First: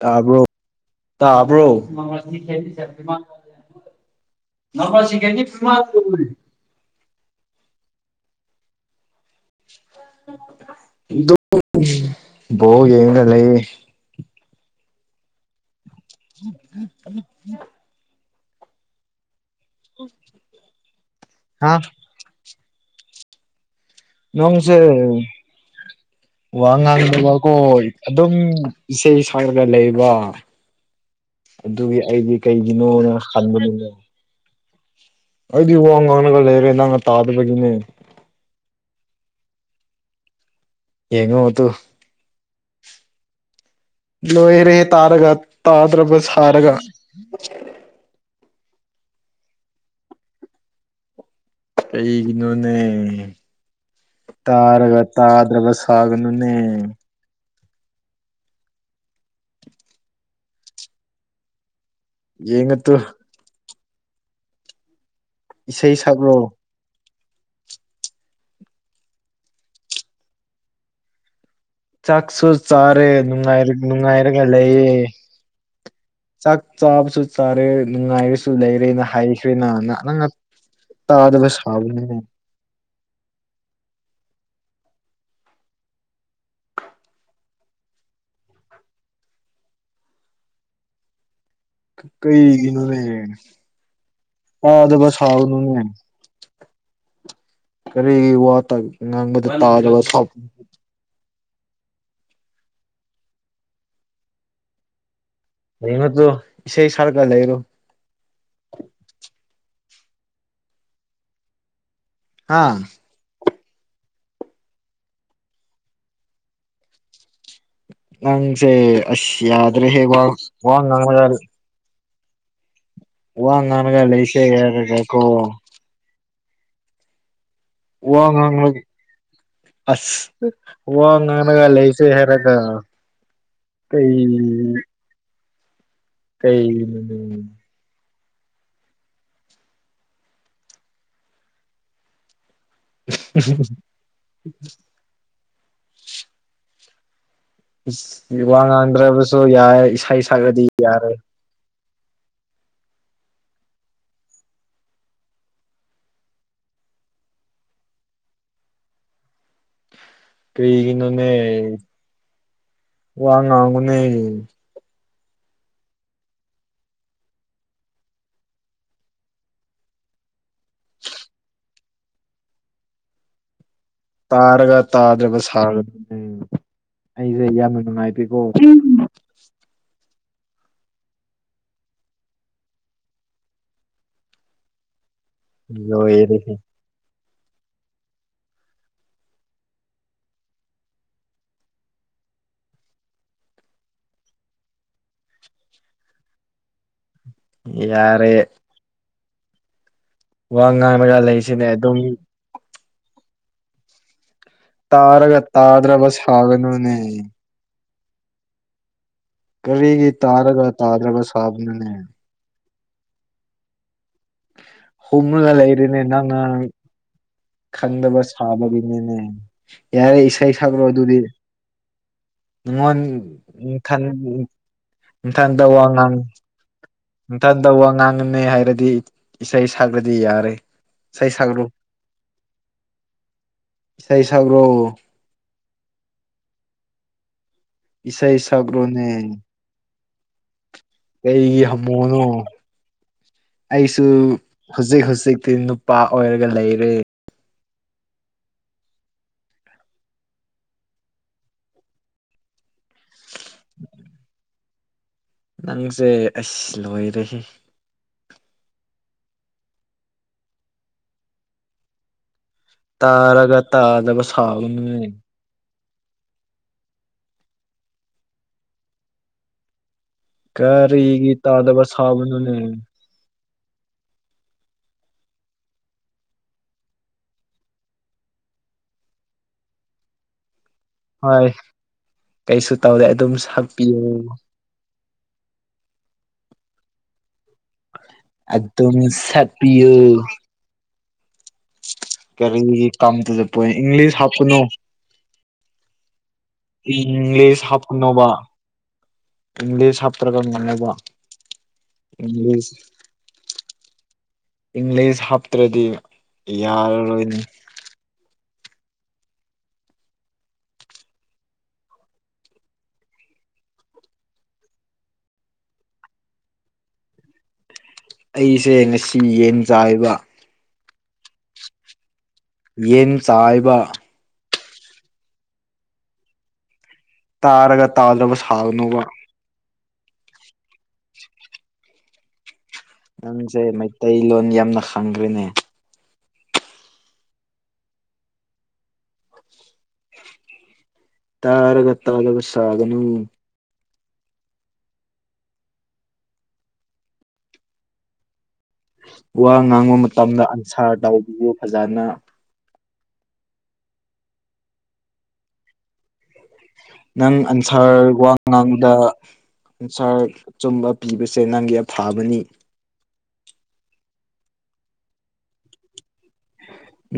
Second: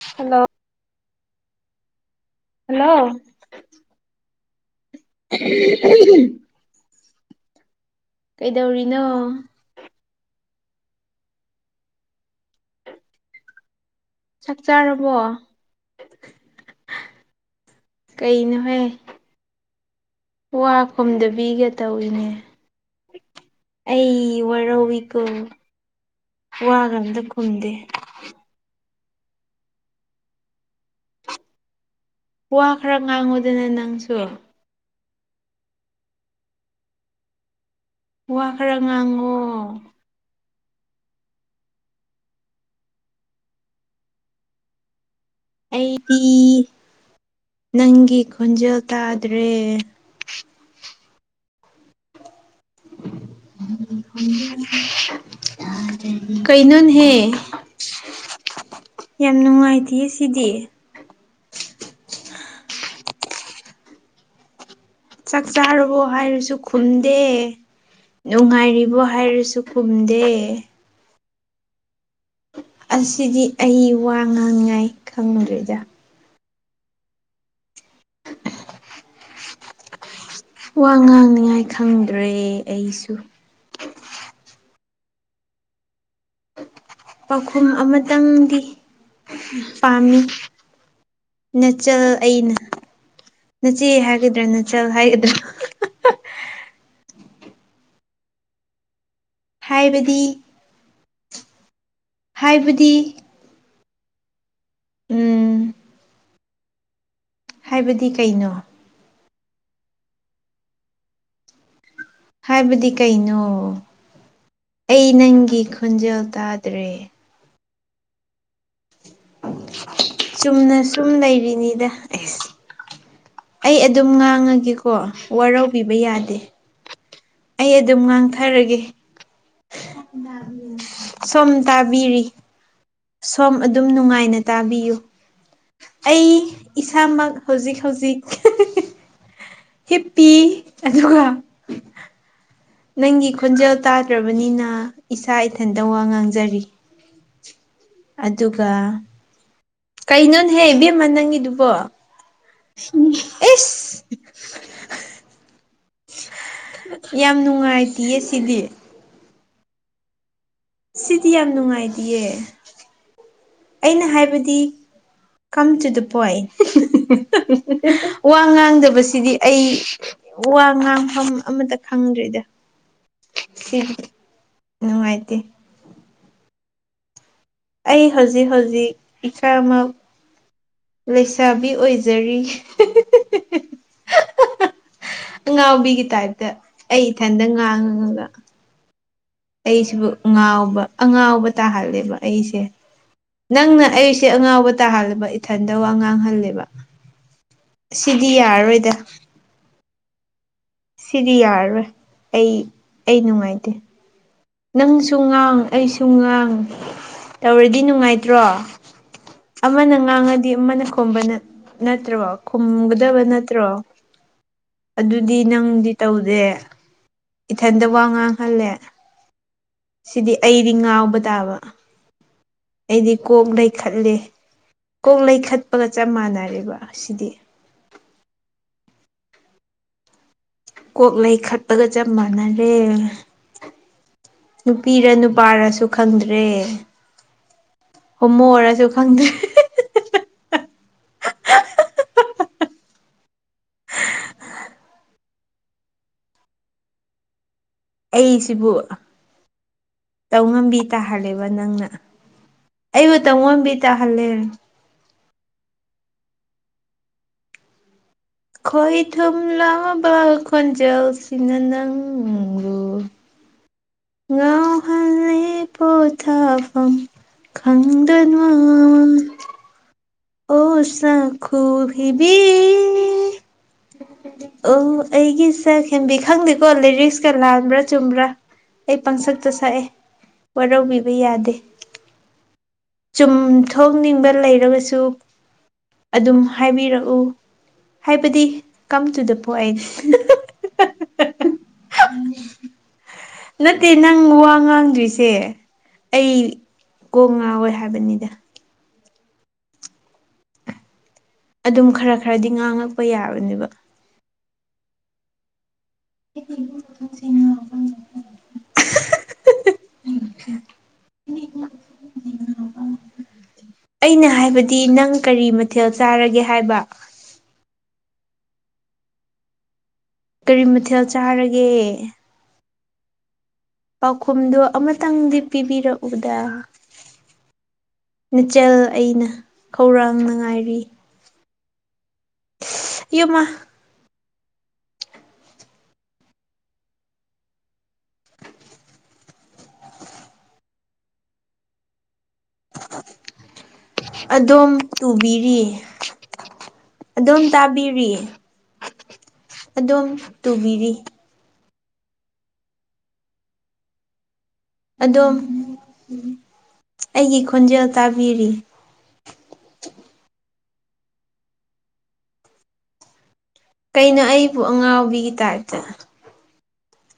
ꯇꯥꯕ꯭ꯔꯣ ꯍꯜꯂꯣ ꯇꯕ꯭ꯔꯣ ꯍꯜꯂꯣ ꯅꯄꯥꯁꯤ ꯀꯅꯤ ꯐꯃ ꯀꯩꯗꯧꯔꯤꯅꯣ ꯣ ꯌꯦꯅ ꯂꯩ ꯆꯥꯛ ꯆꯥꯔꯕꯣ ꯎꯝ ꯎꯝ ꯎꯝ ꯀꯩꯅꯣꯍ ꯋꯥ ꯈꯨꯝꯗꯕꯤꯒ ꯍꯥ ꯇꯧꯏꯅꯦ ꯑꯩ ꯅꯣꯡꯁꯦ ꯋꯥꯔꯧꯏꯀꯣ ꯋꯥ ꯋꯥꯒ ꯉꯥꯡꯗ ꯑꯝꯇ ꯋꯥ ꯀꯣ ꯈꯨꯝꯗꯦ ꯑꯗꯨꯝ ꯏꯁꯩꯆ ꯁꯛꯔꯒ ꯂꯩꯕ ꯑꯗꯨꯒꯤ ꯑꯩꯗꯤ ꯀꯩ ꯅꯣꯅ ꯈꯅꯤ ꯁꯨ ꯑꯩꯗꯤ ꯋꯥ ꯉꯥꯡꯂꯒ ꯂꯩꯔꯦ ꯅꯪꯅ ꯇꯥꯗꯕꯒꯤꯅꯦ ꯋꯥ ꯈꯔ ꯉꯥꯡꯉꯣ ꯌꯦꯡꯉꯗꯨ ꯂꯣꯍꯤ ꯔꯦ ꯇꯥꯔꯒ ꯇꯥꯗꯔꯕꯁ ꯑꯩꯗꯤ ꯍꯔꯒ ꯅꯪꯒꯤ ꯈꯣꯟꯖꯦꯜ ꯇꯥꯗ꯭ꯔꯦ ꯀꯩ ꯏꯅꯣꯅꯦ ꯇꯥꯔꯒ ꯇꯥꯗ꯭ꯔꯒ ꯁꯒꯅꯨꯅꯦ ꯄꯦ ꯌꯥꯝ ꯅꯨꯡꯉꯥꯏꯇꯦ ꯁꯤꯗꯤ ꯌꯦꯉꯠꯇ ꯆꯥꯛ ꯏꯁꯩ ꯆꯥꯔꯨꯕꯣ ꯁꯛꯔꯣ ꯍꯥꯏꯔꯁꯨ ꯈꯨꯝꯗꯦ ꯅꯨꯡꯉꯥꯏꯔꯤꯕꯣ ꯍꯥꯏꯔꯁꯨ ꯈꯨꯝꯗꯦ ꯆꯥꯛꯁꯨ ꯆꯥꯔꯦ ꯑꯁꯤꯗꯤ ꯑꯩ ꯋꯥ ꯅꯨꯡꯉꯥꯏꯔꯒ ꯉꯥꯡꯅꯤꯉꯥꯏ ꯂꯩꯌꯦ ꯈꯪꯗ꯭ꯔꯦꯗ ꯆꯥꯛ ꯆꯥꯕꯁꯨ ꯆꯥꯔꯦ ꯅꯨꯡꯉꯥꯏꯔꯁꯨ ꯂꯩꯔꯦꯅ ꯍꯥꯏꯈ꯭ꯔꯦꯅ ꯅꯪ ꯋꯥ ꯉꯥꯡꯅꯤꯉꯥꯏ ꯈꯪꯗ꯭ꯔꯦ ꯑꯩꯁꯨ ꯄꯥꯎꯈꯨꯝ ꯑꯃꯇꯪꯗꯤ ꯄꯥꯝꯃꯤ ꯅꯆꯜ ꯀꯩ ꯑꯩꯅ ꯀꯅꯅꯦ ꯅꯆꯦ ꯍꯥꯏꯒꯗ꯭ꯔꯥ ꯑ ꯅꯆꯜ ꯑꯗꯨꯁ ꯍꯥꯏꯒꯗ꯭ꯔꯥ ꯍꯥꯎꯅꯅꯦ ꯀꯔꯤ ꯋꯥ ꯉꯥꯡꯕꯗ ꯇꯥꯗꯕ ꯍꯥꯏꯕꯗꯤ ꯍꯥꯏꯕꯗꯤ ꯎꯝ ꯍꯅꯠꯇꯣ ꯏꯁꯩꯦ ꯁꯔꯀ ꯂꯩꯔꯣ ꯍꯥꯏꯕꯗꯤ ꯀꯩꯅꯣ ꯍꯥ ꯍꯥꯏꯕꯗꯤ ꯀꯩꯅꯣ ꯑꯩ ꯅꯪꯒꯤ ꯈꯣꯟꯖꯦꯜ ꯇꯥꯗ꯭ꯔꯦ ꯅꯪꯁꯦ ꯑꯁ꯭ꯔꯦ ꯍꯦꯒ ꯋꯥ ꯋꯥ ꯅꯪꯒ ꯏꯅꯤꯗ [unintelligible] ꯑꯩ ꯉꯥꯡꯂꯒ ꯑꯗꯨꯝ ꯂꯩꯁꯦ ꯉꯥꯡꯉꯒꯦꯀꯣ ꯍꯥꯏꯔꯒ ꯀꯣ ꯋꯥꯔꯧꯕꯤꯕ ꯌꯥꯗꯦ ꯑꯩ ꯑꯗꯨꯝ ꯋꯥ ꯉꯥꯡꯊꯔꯒꯦ ꯉꯥꯡꯂꯒ ꯑꯁ ꯋꯥ ꯉꯥꯡꯂꯒ ꯂꯩꯁꯦ ꯁꯝꯇꯥꯕꯤꯔꯤ ꯍꯥꯏꯔꯒ ꯁꯣꯝ ꯑꯗꯨꯝ ꯀꯩ ꯅꯨꯡꯉꯥꯏꯅ ꯇꯥꯕꯤꯌꯨ ꯑꯩ ꯀꯩꯅꯣꯅꯦ ꯏꯁꯥꯃꯛ ꯍꯧꯖꯤꯛ ꯍꯧꯖꯤꯛ ꯍꯞ ꯄꯤ ꯑꯗꯨꯒ ꯅꯪꯒꯤ ꯈꯣꯟꯖꯦꯜ ꯇꯥꯗ꯭ꯔꯕꯅꯤꯅ ꯏꯁꯥ ꯏꯊꯟꯇ ꯋꯥ ꯉꯥꯡꯖꯔꯤ ꯏꯁ ꯋꯥ ꯑꯗꯨꯒ ꯉꯥꯡꯗ꯭ꯔꯕꯁꯨ ꯌꯥꯏ ꯏꯁꯩ ꯀꯩꯅꯣꯍꯦ ꯁꯛꯂꯗꯤ ꯏꯕꯦꯝꯃ ꯌꯥꯔꯦ ꯅꯪꯒꯤꯗꯨꯕꯣ ꯎ ꯏꯁ ꯌꯥꯝ ꯅꯨꯡꯉꯥꯏꯇꯌꯦ ꯁꯤꯗꯤ ꯀꯅꯅꯦ ꯁꯤꯗꯤ ꯌꯥꯝ ꯅꯨꯡꯉꯥꯏꯇꯤꯌꯦ ꯋꯥꯉꯣ ꯑꯩꯅ ꯍꯥꯏꯕꯗꯤ ꯀꯝ ꯇꯨ ꯗ ꯄꯣꯏꯟ ꯋꯥ ꯉꯥꯡꯗꯕꯁꯤꯗꯤ ꯑꯩ ꯋꯥ ꯉꯥꯡꯐꯝ ꯑꯃꯇ ꯈꯪꯗ꯭ꯔꯤꯗ ꯁꯤ ꯇꯥꯔꯒ ꯇꯥꯗ꯭ꯔꯕ ꯁꯥꯕꯗꯝ ꯑꯩꯁꯦ ꯌꯥꯝꯅ ꯑꯩ ꯅꯨꯡꯉꯥꯏꯕꯤꯀꯣ ꯍꯧꯖꯤꯛ [unintelligible] ꯂꯩꯁꯥꯕꯤ ꯑꯣꯏꯖꯔꯤ [unintelligible] ꯉꯥꯎꯕꯤꯒꯤ ꯇꯥꯏꯞꯇ ꯂꯣꯏꯔꯦꯍꯦ ꯑꯩ ꯏꯊꯟꯇ ꯉꯥꯡꯉꯉꯒ ꯑꯩꯁꯤꯕꯨ ꯉꯥꯎꯕ ꯑꯉꯥꯎꯕ ꯇꯥꯍꯜꯂꯦꯕ ꯑꯩꯁꯦ ꯅꯪꯅ ꯑꯩꯁꯦ ꯑꯉꯥꯎꯕ ꯇꯥꯍꯜꯂꯦꯕ ꯏꯊꯟꯗ ꯋꯥ ꯉꯥꯡꯍꯜꯂꯦꯕ ꯁꯤꯗꯤ ꯌꯥꯔꯦ ꯌꯥꯔꯔꯣꯏꯗ ꯋꯥ ꯉꯥꯡꯔꯒ ꯁꯤꯗꯤ ꯂꯩꯁꯤꯅꯦ ꯌꯥꯔꯔꯣꯏ ꯑꯗꯨꯝ ꯑꯩ ꯑꯩ ꯅꯨꯡꯉꯥꯏꯇꯦ ꯅꯪꯁꯨ ꯇꯥꯔꯒ ꯉꯥꯡ ꯑꯩꯁꯨ ꯇꯥꯗ꯭ꯔꯕ ꯉꯥꯡ ꯁꯥꯒꯅꯨꯅꯦ ꯇꯧꯔꯗꯤ ꯅꯨꯡꯉꯥꯏꯇ꯭ꯔꯣ ꯑꯃꯅ ꯀꯔꯤꯒꯤ ꯉꯥꯡꯉꯗꯤ ꯇꯥꯔꯒ ꯑꯃꯅ ꯈꯨꯝꯕ ꯇꯥꯗ꯭ꯔꯕ ꯁꯥꯕꯅꯣꯅꯦ ꯅꯠꯇ꯭ꯔꯣ ꯈꯨꯝꯒꯗꯕ ꯅꯠꯇ꯭ꯔꯣ ꯑꯗꯨꯗꯤ ꯍꯨꯝꯔꯒ ꯅꯪꯗꯤ ꯂꯩꯔꯦꯅꯦ ꯇꯧꯗꯦ ꯅꯪꯅ ꯏꯊꯟꯇ ꯋꯥ ꯈꯪꯗꯕ ꯉꯥꯡꯍꯜꯂꯦ ꯁꯥꯕꯒꯤꯅꯤꯅꯦ ꯌꯥꯔꯦ ꯁꯤꯗꯤ ꯏꯁꯩ ꯑꯩꯗꯤ ꯁꯛꯔꯣ ꯉꯥꯎꯕ ꯑꯗꯨꯗꯤ ꯇꯥꯕ ꯅꯪꯉꯣꯟ ꯑꯩꯗꯤ ꯀꯣꯛ ꯅꯊꯟ ꯂꯩꯈꯠꯂꯦ ꯀꯣꯛ ꯂꯩꯈꯠꯄꯒ ꯆꯞ ꯃꯥꯟꯅꯔꯦꯕ ꯁꯤꯗꯤ ꯝꯊ ꯇꯧꯕ ꯋꯥ ꯉꯥꯡꯉꯅꯤ ꯍꯥꯏꯔꯗꯤ ꯏꯁꯩ ꯁꯛꯈ꯭ꯔꯗꯤ ꯌꯥꯔꯦ ꯀꯣꯛ ꯏꯁꯩ ꯂꯩꯩ ꯁꯛꯔꯣ ꯈꯠꯄꯒ ꯆꯞ ꯃꯥꯟꯅꯔꯦ ꯏꯁꯥꯏ ꯁꯒ꯭ꯔ ꯅꯨꯄꯤꯔ ꯅꯨꯄꯥꯔꯁꯨ ꯈꯪꯗ꯭ꯔꯦ ꯏꯁꯩ ꯍꯣꯃꯣꯔꯁꯨ ꯁꯛꯔꯣꯅꯦ ꯈꯪꯗ꯭ꯔꯦ ꯀꯩꯒꯤ ꯍꯝꯃꯣꯅꯣ ꯑꯩꯁꯨ ꯍꯧꯖꯤꯛ ꯍꯧꯖꯤꯛꯇꯤ ꯅꯨꯄꯥ ꯑꯣꯏꯔꯒ ꯂꯩꯔꯦ ꯑꯩꯁꯤꯕꯨ ꯇꯧꯉꯝꯕꯤ ꯇꯥꯍꯜꯂꯦꯕ ꯅꯪꯅ ꯑꯩꯕꯨ ꯇꯧꯉꯝꯕꯤ ꯇꯥꯍꯜꯂꯦ ꯅꯪꯁꯦ ꯑꯁ ꯂꯣꯏꯔꯦꯍꯦ ꯈꯣꯏ ꯊꯨꯝ ꯂꯕ ꯈꯟꯖꯦꯜꯁꯤꯅ ꯅꯪ ꯇꯥꯔꯒ ꯇꯥꯗꯕ ꯁꯥꯎꯒꯅꯨꯅꯦ ꯄꯣꯊꯥ ꯐꯝ ꯈꯪꯗꯅꯥ ꯑꯣ ꯀꯔꯤꯒꯤ ꯁꯛ ꯇꯥꯗꯕ ꯍꯨꯈꯤꯕꯤ ꯁꯥꯕꯅꯣꯅꯦ ꯑꯣ ꯑꯩꯒꯤ ꯁꯦꯛꯍꯦꯟꯕꯤ ꯈꯪꯗꯦꯀꯣ ꯂꯤꯔꯤꯛꯁꯀ ꯂꯥꯟꯕ꯭ꯔꯥ ꯆꯨꯝꯕ꯭ꯔꯥ ꯑꯩ ꯄꯪꯁꯛꯇ ꯁꯛꯑꯦ ꯋꯥꯔꯧꯕꯤ ꯍꯣꯏ ꯌꯥꯗꯦ ꯀꯩꯁꯨ ꯇꯧꯗꯦ ꯑꯗꯨꯝ ꯁꯛꯄꯤꯌꯨ ꯆꯨꯝꯊꯣꯅꯤꯡꯕ ꯂꯩꯔꯒꯁꯨ ꯑꯗꯨꯝ ꯍꯥꯏꯕꯤꯔꯛꯎ ꯍꯥꯏꯕꯗꯤ ꯑꯗꯨꯝ ꯀꯝ ꯇꯨ ꯗ ꯄꯣꯟ ꯁꯛꯄꯤꯌꯨ ꯀꯔꯤꯒꯤ ꯀꯝ ꯇꯨ ꯗ ꯄꯣꯏꯟ ꯅꯠꯇꯦ ꯏꯪꯂꯤꯁ ꯅꯪ ꯋꯥ ꯍꯥꯞꯀꯅꯣ ꯉꯥꯡꯗ꯭ꯔꯤꯁꯦ ꯑꯩ ꯀꯣꯛ ꯏꯪꯂꯤꯁ ꯉꯥꯎꯋꯦ ꯍꯥꯞꯀꯅꯣꯕ ꯍꯥꯏꯕꯅꯤꯗ ꯏꯪꯂꯤꯁ ꯍꯥꯞꯇ꯭ꯔꯒ ꯉꯅꯣꯕ ꯑꯗꯨꯝ ꯈꯔ ꯈꯔꯗꯤ ꯉꯥꯡꯉꯛꯄ ꯌꯥꯕꯅꯦꯕ ꯏꯪꯂꯤꯁ ꯍꯥꯞꯇ꯭ꯔꯗꯤ ꯌꯥꯔꯔꯣꯏꯅꯤ [unintelligible] [unintelligible] ꯑꯩꯅ ꯍꯥꯏꯕꯗꯤ ꯅꯪ ꯀꯔꯤ ꯃꯊꯦꯜ ꯆꯥꯔꯒꯦ ꯍꯥꯏꯕ ꯑꯩꯁꯦ ꯉꯁꯤ ꯌꯦꯟ ꯆꯥꯌꯦꯕ ꯀꯔꯤ ꯃꯊꯦꯜ ꯆꯥꯔꯒꯦ ꯌꯦꯟ ꯆꯥꯏꯕꯌꯦꯕ ꯄꯥꯎꯈꯨꯝꯗꯣ ꯑꯃꯇꯪꯗꯤ ꯄꯤꯕꯤꯔꯛꯎꯗ ꯇꯥꯔꯒ ꯇꯥꯗ꯭ꯔꯕ ꯅꯆꯜ ꯁꯥꯒꯅꯨꯕ ꯑꯩꯅ ꯈꯧꯔꯥꯡꯅ ꯉꯥꯏꯔꯤ ꯏꯌꯨꯝꯃ ꯅꯪꯁꯦ ꯃꯩꯇꯩꯂꯣꯟ ꯌꯥꯝꯅ ꯈꯪꯈ꯭ꯔꯦꯅꯦ ꯇꯔꯒ ꯇꯥꯗꯕ ꯁꯥꯒꯅꯨ ꯑꯗꯣꯝ ꯇꯨꯕꯤꯔꯤ ꯑꯗꯨꯝ ꯇꯥꯕꯤꯔꯤ ꯋꯥ ꯉꯥꯡꯕ ꯑꯗꯣꯝ ꯃꯇꯝꯗ ꯇꯨꯕꯤꯔꯤ ꯑꯟꯁꯥꯔ ꯇꯧꯕꯤꯌꯣꯐꯖꯅ ꯑꯗꯣꯝ ꯅꯪ ꯑꯩꯒꯤ ꯈꯣꯟꯖꯦꯜ ꯑꯟꯁꯥꯔ ꯋꯥ ꯇꯥꯕꯤꯔꯤ ꯉꯥꯡꯕꯗ ꯑꯟꯁꯥꯔ ꯑꯆꯨꯝꯕ ꯄꯤꯕꯁꯦ ꯅꯪꯒꯤ ꯑꯐꯥꯕꯅꯤ ꯀꯩꯅꯣ ꯑꯩꯕꯨ ꯑꯉꯥꯎꯕꯤꯒꯤ ꯇꯥꯏꯞꯇ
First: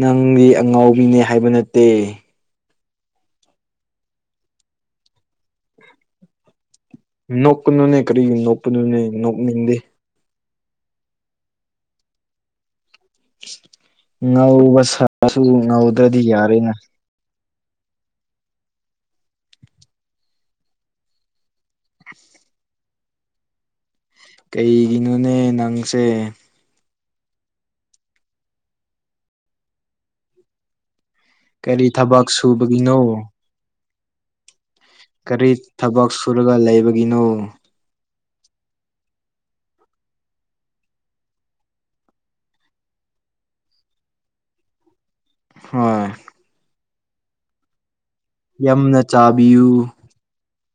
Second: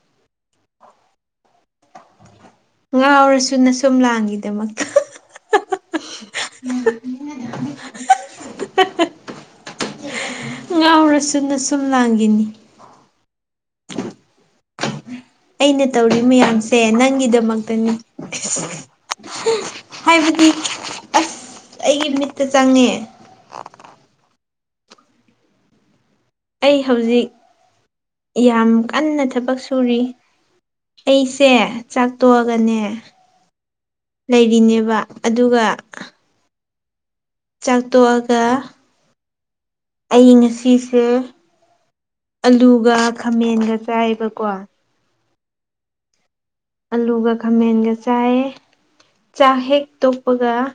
ꯅꯪꯗꯤ ꯑꯉꯥꯎꯕꯤꯅꯦ ꯍꯥꯏꯕ ꯅꯠꯇꯦ ꯉꯥꯎꯔꯁꯨ ꯅꯁꯨꯝ ꯂꯥꯡꯒꯤꯗꯃꯛꯇ ꯅꯣꯛꯀꯅꯨꯅꯦ ꯀꯔꯤꯒꯤ ꯅꯣꯛꯄꯅꯣꯅꯦ ꯅꯣꯛꯅꯤꯡꯗꯦ ꯉꯥꯎꯔꯁꯨꯅꯁꯨꯝ ꯂꯥꯡꯒꯤꯅꯦ ꯉꯧꯕꯁ ꯑꯩꯅ ꯇꯧꯔꯤ ꯃꯌꯥꯝꯁꯦ ꯅꯪꯒꯤꯗꯃꯛꯇꯅꯦ ꯍꯥꯏꯕꯗꯤ ꯑꯁ ꯑꯩꯒꯤ ꯃꯤꯠꯇ ꯆꯪꯉꯦ ꯀꯩꯒꯤꯅꯣꯅꯦ ꯅꯪꯁꯦ ꯑꯩ ꯍꯧꯖꯤꯛ ꯌꯥꯝ ꯀꯟꯅ ꯊꯕꯛ ꯁꯨꯔꯤ ꯑꯩ ꯀꯔꯤ [unintelligible] ꯊꯕꯛ ꯆꯥꯛꯇꯣꯛꯑꯒꯅꯦ ꯁꯨꯕꯒꯤꯅꯣ ꯂꯩꯔꯤꯅꯦꯕ ꯀꯔꯤ ꯑꯗꯨꯒ ꯊꯕꯛ ꯁꯨꯔꯒ ꯂꯩꯕꯒꯤꯅꯣ ꯆꯥꯛ ꯇꯣꯛꯑꯒ ꯑꯩ ꯉꯁꯤꯁꯦ ꯑꯂꯨꯒ ꯈꯥꯃꯦꯟꯒ ꯆꯥꯏꯌꯦꯕꯀꯣ [unintelligible] ꯑꯂꯨꯒ ꯈꯥꯃꯦꯟꯒ ꯆꯥꯏꯌꯦ ꯌꯥꯝꯅ ꯆꯥꯛ ꯆꯥꯕꯤꯌꯨ ꯍꯦꯛ ꯇꯣꯛꯄꯒ ꯍꯣꯏꯒ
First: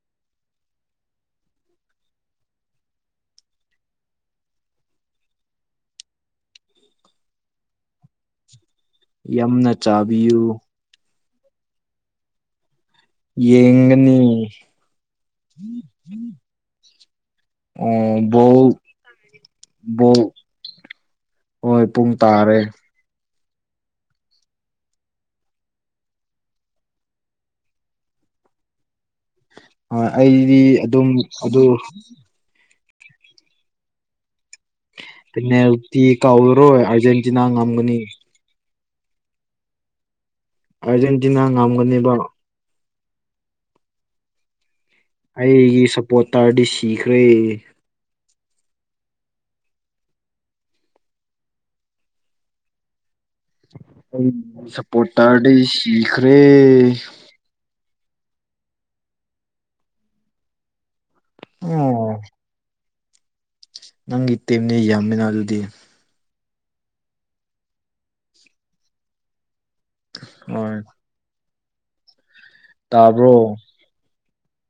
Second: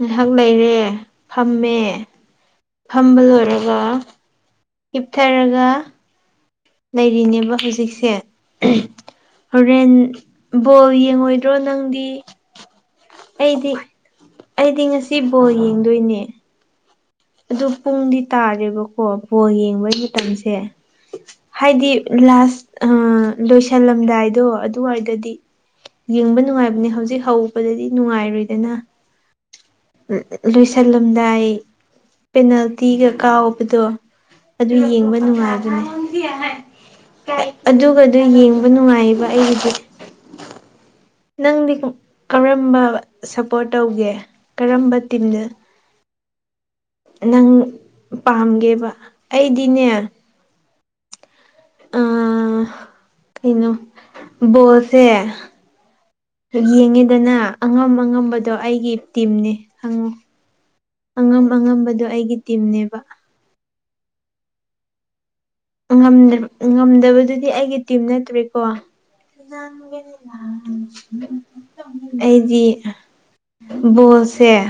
ꯉꯥꯏꯍꯥꯛ ꯂꯩꯔꯦ ꯐꯝꯃꯦ ꯐꯝꯕ ꯂꯣꯏꯔꯒ ꯍꯤꯞꯊꯔꯒ ꯂꯩꯔꯤꯅꯦꯕ ꯍꯧꯖꯤꯛꯁꯦ ꯌꯥꯝꯅ ꯍꯣꯔꯦꯟ ꯆꯥꯕꯤꯌꯨ ꯄꯣꯜ ꯌꯦꯡꯉꯣꯏꯗ꯭ꯔꯣ ꯅꯪꯗꯤ ꯌꯦꯡꯒꯅꯤ ꯑꯩꯗꯤ-ꯑꯩꯗꯤ ꯉꯁꯤ ꯕꯣꯜ ꯌꯦꯡꯗꯣꯏꯅꯦ ꯑꯗꯨ ꯄꯨꯡꯗꯤ ꯑꯣ ꯕꯣꯜ ꯇꯥꯔꯦꯕꯀꯣ ꯕꯣꯜ ꯌꯦꯡꯕꯩ ꯕꯣꯜ ꯃꯇꯝꯁꯦ ꯍꯣꯏ ꯍꯥꯏꯗꯤ ꯄꯨꯡ ꯇꯥꯔꯦ ꯂꯥꯁ ꯂꯣꯏꯁꯜꯂꯝꯗꯥꯏꯗꯣ ꯑꯗꯨꯋꯥꯏꯗꯗꯤ ꯌꯦꯡꯕ ꯅꯨꯡꯉꯥꯏꯕꯅꯦ ꯍꯧꯖꯤꯛ ꯍꯧꯕꯗꯗꯤ ꯅꯨꯡꯉꯥꯏꯔꯣꯏꯗꯅ ꯍꯣꯏ ꯑꯩꯗꯤ ꯑꯗꯨꯝ ꯂꯣꯏꯁꯜꯂꯝꯗꯥꯏ ꯑꯗꯨ ꯄꯦꯅꯥꯜꯇꯤꯒ ꯀꯥꯎꯕꯗꯣ ꯑꯗꯨ ꯌꯦꯡꯕ ꯅꯨꯡꯉꯥꯏꯕꯅꯤ ꯄꯦꯅꯥꯜꯇꯤ ꯀꯥꯎꯔꯔꯣꯏ ꯑꯥꯔꯖꯦꯟꯇꯤꯅꯥ ꯉꯝꯒꯅꯤ ꯑꯗꯨꯒ ꯑꯗꯨ ꯌꯦꯡꯕ ꯅꯨꯡꯉꯥꯏꯌꯦꯕ ꯑꯩꯒꯤꯗꯤ ꯑꯥꯔꯖꯦꯟꯇꯤꯅꯥ ꯅꯪꯗꯤ ꯉꯝꯒꯅꯦꯕ ꯀꯔꯝꯕ ꯁꯞꯄꯣꯔꯠ ꯇꯧꯒꯦ ꯀꯔꯝꯕ ꯇꯤꯝꯗ ꯑꯩꯒꯤ ꯁꯞꯄꯣꯇꯔꯗꯤ ꯁꯤꯈ꯭ꯔꯦ ꯅꯪ ꯄꯥꯝꯒꯦꯕ ꯑꯩꯗꯤꯅꯦ ꯑꯥ ꯀꯩꯅꯣ ꯕꯣꯜꯁꯦ ꯁꯞꯄꯣꯔꯇꯔꯗꯤ ꯁꯤꯈ꯭ꯔꯦ ꯌꯦꯡꯉꯦꯗꯅ ꯑꯉꯝ ꯑꯉꯝꯕꯗꯣ ꯑꯩꯒꯤ ꯇꯤꯝꯅꯤ ꯈꯪꯉꯨ ꯑꯉꯝ ꯑꯉꯝꯕꯗꯣ ꯑꯣ ꯑꯩꯒꯤ ꯇꯤꯝꯅꯦꯕ ꯅꯪꯒꯤ ꯇꯤꯝꯗꯤ ꯌꯥꯝꯃꯤꯅ ꯑꯗꯨꯗꯤ ꯉꯝꯗ ꯉꯝꯗꯕꯗꯨꯗꯤ ꯑꯩꯒꯤ ꯇꯤꯝ ꯅꯠꯇ꯭ꯔꯦꯀꯣ ꯍꯣꯏ ꯑꯩꯗꯤ ꯇꯥꯕ꯭ꯔꯣ ꯕꯣꯜ ꯁꯦ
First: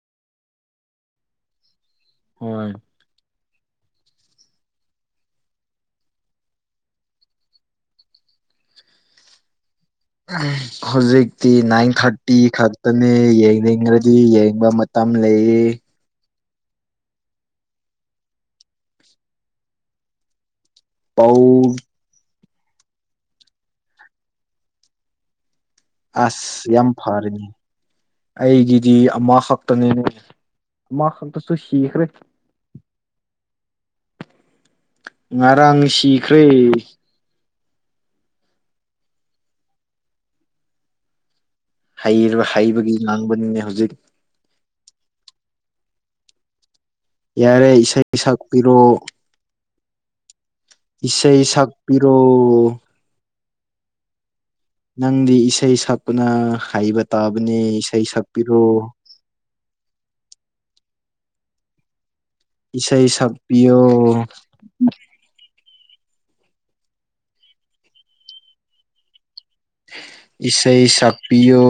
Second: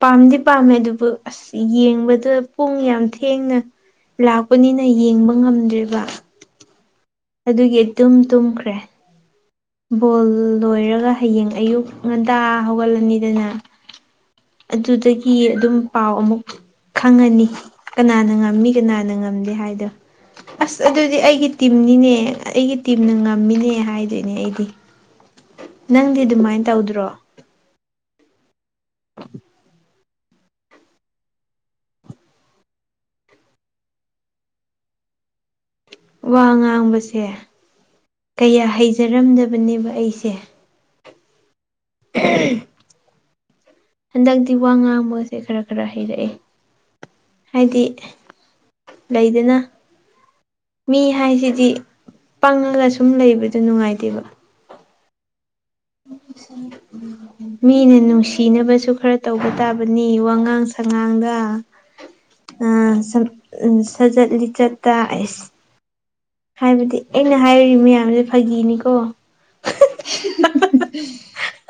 ꯄꯥꯝꯗꯤ ꯄꯥꯝꯃꯦ ꯑꯗꯨꯕꯨ ꯑꯁ ꯌꯦꯡꯕꯗꯨ ꯍꯣꯏ ꯄꯨꯡ ꯌꯥꯝ ꯊꯦꯡꯅ ꯂꯥꯛꯄꯅꯤꯅ ꯌꯦꯡꯕ ꯉꯝꯗ꯭ꯔꯤꯕ ꯑꯗꯨꯒꯤ ꯑꯇꯨꯝ ꯇꯨꯝꯈ꯭ꯔꯦ ꯕꯣꯜ ꯂꯣꯏꯔꯒ ꯍꯧꯖꯤꯛꯇꯤ ꯍꯌꯦꯡ ꯑꯌꯨꯛ ꯅꯥꯏꯟ ꯉꯟꯇꯥ ꯊꯥꯔꯇꯤ ꯈꯛꯇꯅꯦ ꯍꯧꯒꯠꯂꯅꯤꯗꯅ ꯌꯦꯡꯅꯤꯡꯔꯗꯤ ꯌꯦꯡꯕ ꯃꯇꯝ ꯑꯗꯨꯗꯒꯤ ꯂꯩꯌꯦ ꯑꯗꯨꯝ ꯄꯥꯎ ꯑꯃꯨꯛ ꯈꯪꯉꯅꯤ ꯀꯅꯥꯅ ꯉꯝꯃꯤ ꯀꯅꯥꯅ ꯉꯝꯗꯦ ꯍꯥꯏꯗꯣ ꯑꯁ ꯑꯗꯨꯗꯤ ꯄꯧ ꯑꯩꯒꯤ ꯇꯤꯝꯅꯤꯅꯦ ꯑꯩꯒꯤ ꯇꯤꯝꯅ ꯉꯝꯃꯤꯅꯦ ꯍꯥꯏꯗꯣꯏꯅꯦ ꯑꯩ ꯍꯤꯞꯄꯤ ꯑꯁ ꯌꯥꯝ ꯐꯔꯦꯅꯦ ꯑꯩꯒꯤꯗꯤ ꯑꯃ ꯈꯛꯇꯅꯤꯅꯦ ꯑꯃꯈꯛꯇꯁꯨ ꯁꯤꯈ꯭ꯔꯦ ꯉꯔꯥꯡ ꯁꯤꯈ꯭ꯔꯦ ꯋꯥ ꯉꯥꯡꯕꯁꯦ ꯀꯌꯥ ꯍꯩꯖꯔꯝꯗꯕꯅꯦꯕ ꯑꯩꯁꯦ ꯍꯩ ꯍꯩꯕꯒꯤ ꯉꯥꯡꯕꯅꯤꯅꯦ ꯍꯧꯖꯤꯛ ꯍꯟꯗꯛꯇꯤ ꯋꯥ ꯉꯥꯡꯕꯁꯦ ꯈꯔ ꯈꯔ ꯍꯩꯔꯛꯑꯦ ꯌꯥꯔꯦ ꯍꯥꯏꯗꯤ ꯏꯁꯩ ꯁꯛꯄꯤꯔꯣ ꯂꯩꯗꯅ ꯃꯤ ꯏꯁꯩ ꯍꯥꯏꯁꯤꯗꯤ ꯁꯛꯄꯤꯔꯣ ꯄꯪꯉꯒ ꯁꯨꯝ ꯂꯩꯕꯗꯨ ꯅꯨꯡꯉꯥꯏꯇꯦꯕ ꯅꯪꯗꯤ ꯏꯁꯩ ꯁꯛꯄꯅ ꯍꯩꯕ ꯇꯥꯕꯅꯦ ꯃꯤꯅ ꯏꯁꯩ ꯁꯛꯄꯤꯔꯣ ꯅꯨꯡꯁꯤꯅꯕꯁꯨ ꯈꯔ ꯇꯧꯕ ꯇꯥꯕꯅꯤ ꯋꯥꯉꯥꯡ ꯁꯉꯥꯡꯗ ꯏꯁꯩ ꯁꯛꯄꯤꯌꯣ ꯁꯖꯠ ꯂꯤꯆꯠ ꯇ ꯑꯩꯁ ꯍꯥꯏꯕꯗꯤ ꯑꯩꯅ ꯍꯥꯏꯔꯤꯕ ꯃꯌꯥꯝꯁꯦ ꯐꯥꯒꯤꯅꯤꯀꯣ ꯏꯁꯩ ꯁꯛꯄꯤꯌꯣ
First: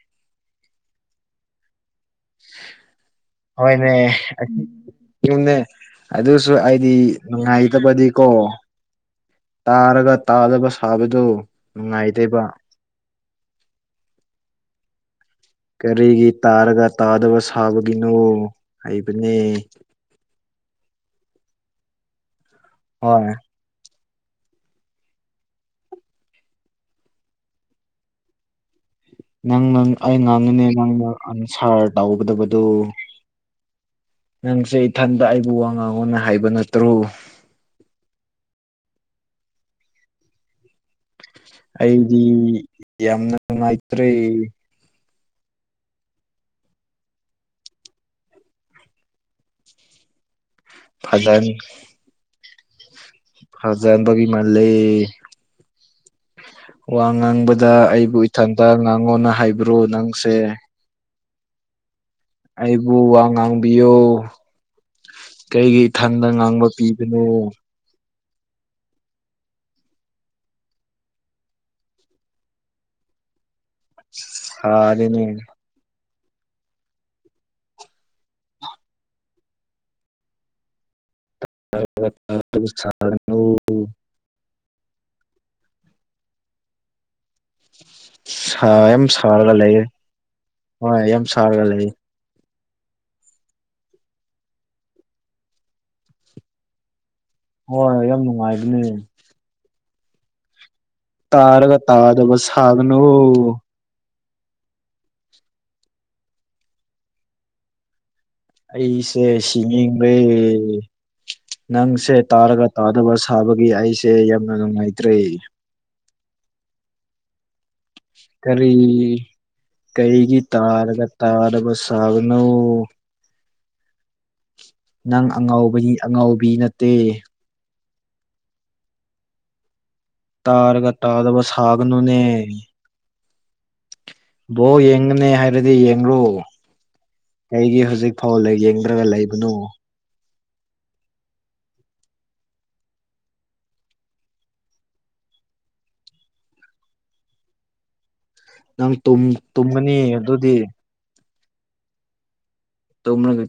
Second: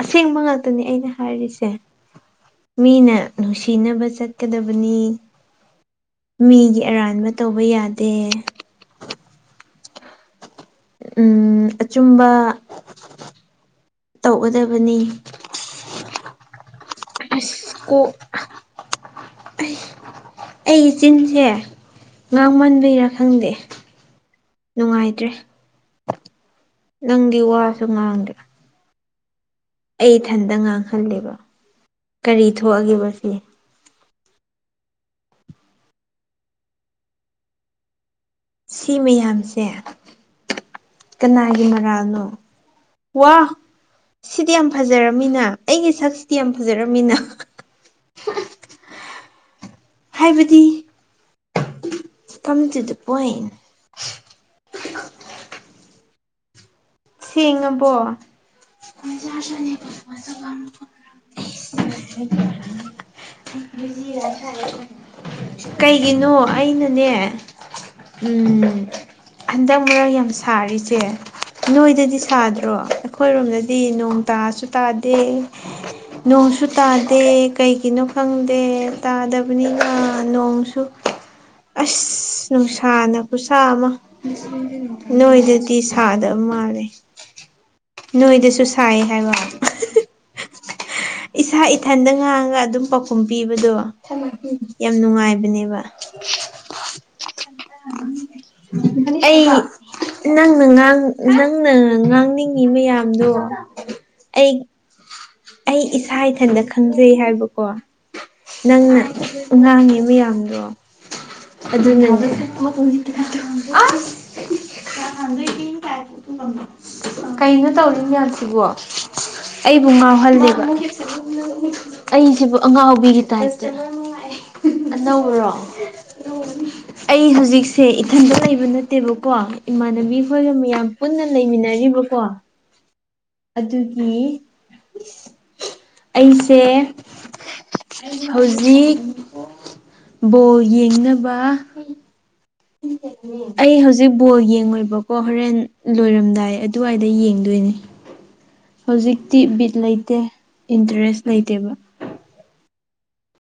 ꯑꯁꯦꯡꯕ ꯉꯥꯛꯇꯅꯦ ꯑꯩꯅ ꯍꯥꯏꯔꯤꯁꯦ ꯃꯤꯅ ꯍꯣꯏꯅꯦ ꯅꯨꯡꯁꯤꯅꯕ ꯆꯠꯀꯗꯕꯅꯤ [unintelligible] ꯑꯗꯨꯁꯨ ꯃꯤꯒꯤ ꯑꯩꯗꯤ ꯑꯔꯥꯟꯕ ꯇꯧꯕ ꯅꯨꯡꯉꯥꯏꯇꯕꯗꯤꯀꯣ ꯌꯥꯗꯦ ꯇꯥꯔꯒ ꯇꯥꯗꯕ ꯊꯥꯕꯗꯨ ꯎꯝ ꯅꯨꯡꯉꯥꯏꯇꯦꯕ ꯑꯆꯨꯝꯕ ꯇꯧꯒꯗꯕꯅꯤ ꯀꯔꯤꯒꯤ ꯇꯥꯔꯒ ꯇꯥꯗꯕ ꯑꯁ ꯁꯥꯕꯒꯤꯅꯣ ꯍꯩꯕꯅꯦ ꯑꯩ ꯆꯤꯟꯁꯦ ꯉꯥꯡꯃꯟꯕꯩꯔꯥ ꯍꯣꯏ ꯈꯪꯗꯦ ꯅꯨꯡꯉꯥꯏꯇ꯭ꯔꯦ ꯅꯪꯗꯤ ꯋꯥꯁꯨ ꯉꯥꯡꯗꯦ ꯅꯪꯅꯪ ꯑꯩ ꯏꯊꯟꯇ ꯉꯥꯡꯍꯜꯂꯦꯕ ꯀꯔꯤ ꯇꯧꯒꯗꯕꯗꯨ ꯊꯣꯛꯑꯒꯦꯕ ꯁꯤ ꯅꯪꯁꯦ ꯏꯊꯟꯗ ꯑꯩꯕꯨ ꯋꯥ ꯉꯥꯡꯉꯣꯅ ꯍꯥꯏꯕ ꯅꯠꯇ꯭ꯔꯣ ꯁꯤ ꯃꯌꯥꯝꯁꯦ ꯀꯅꯥꯒꯤ ꯃꯔꯥꯜꯅꯣ ꯑꯩꯗꯤ ꯌꯥꯝꯅ ꯋꯥ ꯅꯨꯡꯉꯥꯏꯇ꯭ꯔꯦ ꯁꯤꯗꯤ ꯌꯥꯝ ꯐꯖꯔꯝꯃꯤꯅ ꯑꯩꯒꯤ ꯁꯛꯁꯤꯗꯤ ꯌꯥꯝ ꯐꯖꯔꯝꯃꯤꯅ ꯍꯥꯏꯕꯗꯤ [unintelligible] ꯀꯝ ꯇꯨꯗꯥ ꯄꯣꯏꯟ [unintelligible] ꯃꯥꯥꯜꯂꯦ ꯉꯥꯡꯕꯗ ꯁꯦꯡꯉꯕꯣ ꯑꯩꯕꯨ ꯏꯊꯟꯇ ꯉꯥꯡꯉꯣꯅ ꯍꯥꯏꯕ꯭ꯔꯣ ꯅꯪꯁꯦ [unintelligible] [unintelligible] ꯑꯩꯕꯨ ꯋꯥ ꯉꯥꯡꯕꯤꯌꯣ ꯀꯩꯒꯤ ꯏꯊꯟꯗ ꯀꯩꯒꯤꯅꯣ ꯉꯥꯡꯕ ꯄꯤꯕꯅꯣ ꯑꯩꯅꯅꯦ ꯎꯝ ꯍꯟꯗꯛ ꯃꯔꯛ ꯌꯥꯝ ꯁꯥꯔꯤꯁꯦ ꯅꯣꯏꯗꯗꯤ ꯁꯥꯗ꯭ꯔꯣ ꯑꯩꯈꯣꯏꯔꯣꯝꯗꯗꯤ ꯅꯣꯡ ꯇꯥꯁꯨ ꯇꯥꯗꯦ ꯁꯥꯔꯦꯅꯦ ꯅꯣꯡꯁꯨ ꯇꯥꯗꯦ ꯀꯩꯒꯤꯅꯣ ꯈꯪꯗꯦ ꯇꯥꯗꯕꯅꯤꯅ ꯅꯣꯡꯁꯨ [inaudible] ꯑꯁ ꯅꯨꯡꯁꯥꯅ ꯁꯥꯒꯅꯨ ꯈꯨꯁꯥ ꯑꯃ ꯅꯣꯏꯗꯗꯤ ꯁꯥꯗꯕ ꯃꯥꯜꯂꯦ ꯅꯣꯏꯗꯁꯨ ꯁꯥꯏ ꯌꯥꯝ ꯁꯥꯔꯒ ꯍꯥꯏꯕ ꯂꯩꯌꯦ [unintelligible] ꯏꯁꯥ ꯂꯩꯌꯦ ꯏꯊꯟꯗ ꯉꯥꯡꯉꯥꯒ ꯑꯗꯨꯝ ꯄꯥꯎꯈꯨꯝ ꯄꯤꯕꯗꯣ ꯌꯥꯝ ꯅꯨꯡꯉꯥꯏꯕꯅꯦꯕ ꯍꯣꯏ ꯌꯥꯝ ꯅꯨꯡꯉꯥꯏꯕꯅꯦ ꯑꯩ ꯅꯪꯅ ꯉꯥꯡ ꯅꯪꯅ ꯇꯥꯔꯒ ꯇꯥꯗꯕ ꯉꯥꯡꯅꯤꯡꯉꯤ ꯁꯥꯒꯅꯨ ꯃꯌꯥꯝꯗꯣ ꯑꯩ ꯑꯩ ꯏꯁꯥ ꯏꯊꯟꯇ ꯈꯪꯖꯩ ꯍꯥꯏꯕꯀꯣ ꯅꯪꯅ ꯑꯩꯁꯦ ꯉꯥꯡꯉꯤ ꯁꯤꯅꯤꯡꯔꯦ ꯃꯌꯥꯝꯗꯣ ꯅꯪꯁꯦ ꯑꯗꯨꯅꯅꯦ [unintelligible] ꯇꯥꯔꯒ ꯇꯥꯗꯕ ꯁꯥꯕꯒꯤ ꯑꯩꯁꯦ ꯌꯥꯝꯅ ꯅꯨꯡꯉꯥꯏꯇ꯭ꯔꯦ ꯀꯩꯅꯣ ꯇꯧꯔꯤ ꯃꯌꯥꯝꯁꯤꯕꯣ ꯀꯔꯤ ꯑꯩꯕꯨ ꯉꯥꯎ ꯀꯩꯒꯤ ꯇꯥꯔꯒ ꯇꯥꯗꯕ [unintelligible] ꯁꯥꯕꯅꯣ ꯑꯩꯁꯤꯕꯨ ꯑꯉꯥꯎꯕꯤꯒꯤ ꯇꯥꯏꯞꯇ ꯅꯪ ꯑꯅꯧꯕꯔꯣ ꯑꯉꯥꯎꯕꯅꯤ ꯑꯉꯥꯎꯕꯤ ꯅꯠꯇꯦ ꯑꯩ ꯍꯧꯖꯤꯛ ꯁꯦ ꯏꯊꯟꯗ ꯂꯩꯕ ꯅꯠꯇꯦꯕꯀꯣ ꯏꯃꯥꯟꯅꯕꯤꯈꯣꯏꯒ ꯃꯌꯥꯝ ꯇꯥꯔꯒ ꯄꯨꯟꯅ ꯇꯥꯗꯕ ꯁꯥꯒꯅꯨꯅꯦ ꯂꯩꯃꯤꯟꯅꯔꯤꯕꯀꯣ ꯑꯗꯨꯒꯤ ꯕꯣꯜ ꯌꯦꯡꯒꯅꯤ ꯍꯥꯏꯔꯗꯤ ꯌꯦꯡꯔꯣ ꯑꯩꯁꯦ ꯑꯩꯗꯤ ꯍꯧꯖꯤꯛ ꯐꯥꯎ ꯍꯧꯖꯤꯛ ꯌꯦꯡꯗ꯭ꯔꯒ ꯂꯩꯕꯅꯣ ꯕꯣꯜ ꯌꯦꯡꯅꯕ [inaudible] ꯑꯩ ꯍꯧꯖꯤꯛ ꯕꯣꯜ ꯌꯦꯡꯉꯣꯏꯕꯀꯣ ꯍꯣꯔꯦꯟ ꯂꯣꯏꯔꯝꯗꯥꯏ ꯑꯗꯨꯋꯥꯏꯗ ꯌꯦꯡꯗꯣꯏꯅꯦ ꯅꯪ ꯍꯧꯖꯤꯛꯇꯤ ꯕꯤꯠ ꯇꯨꯝꯒꯅꯤ ꯂꯩꯇꯦ ꯑꯗꯨꯗꯤ ꯏꯟꯇ꯭ꯔꯦꯁ ꯂꯩꯇꯦꯕ [unintelligible]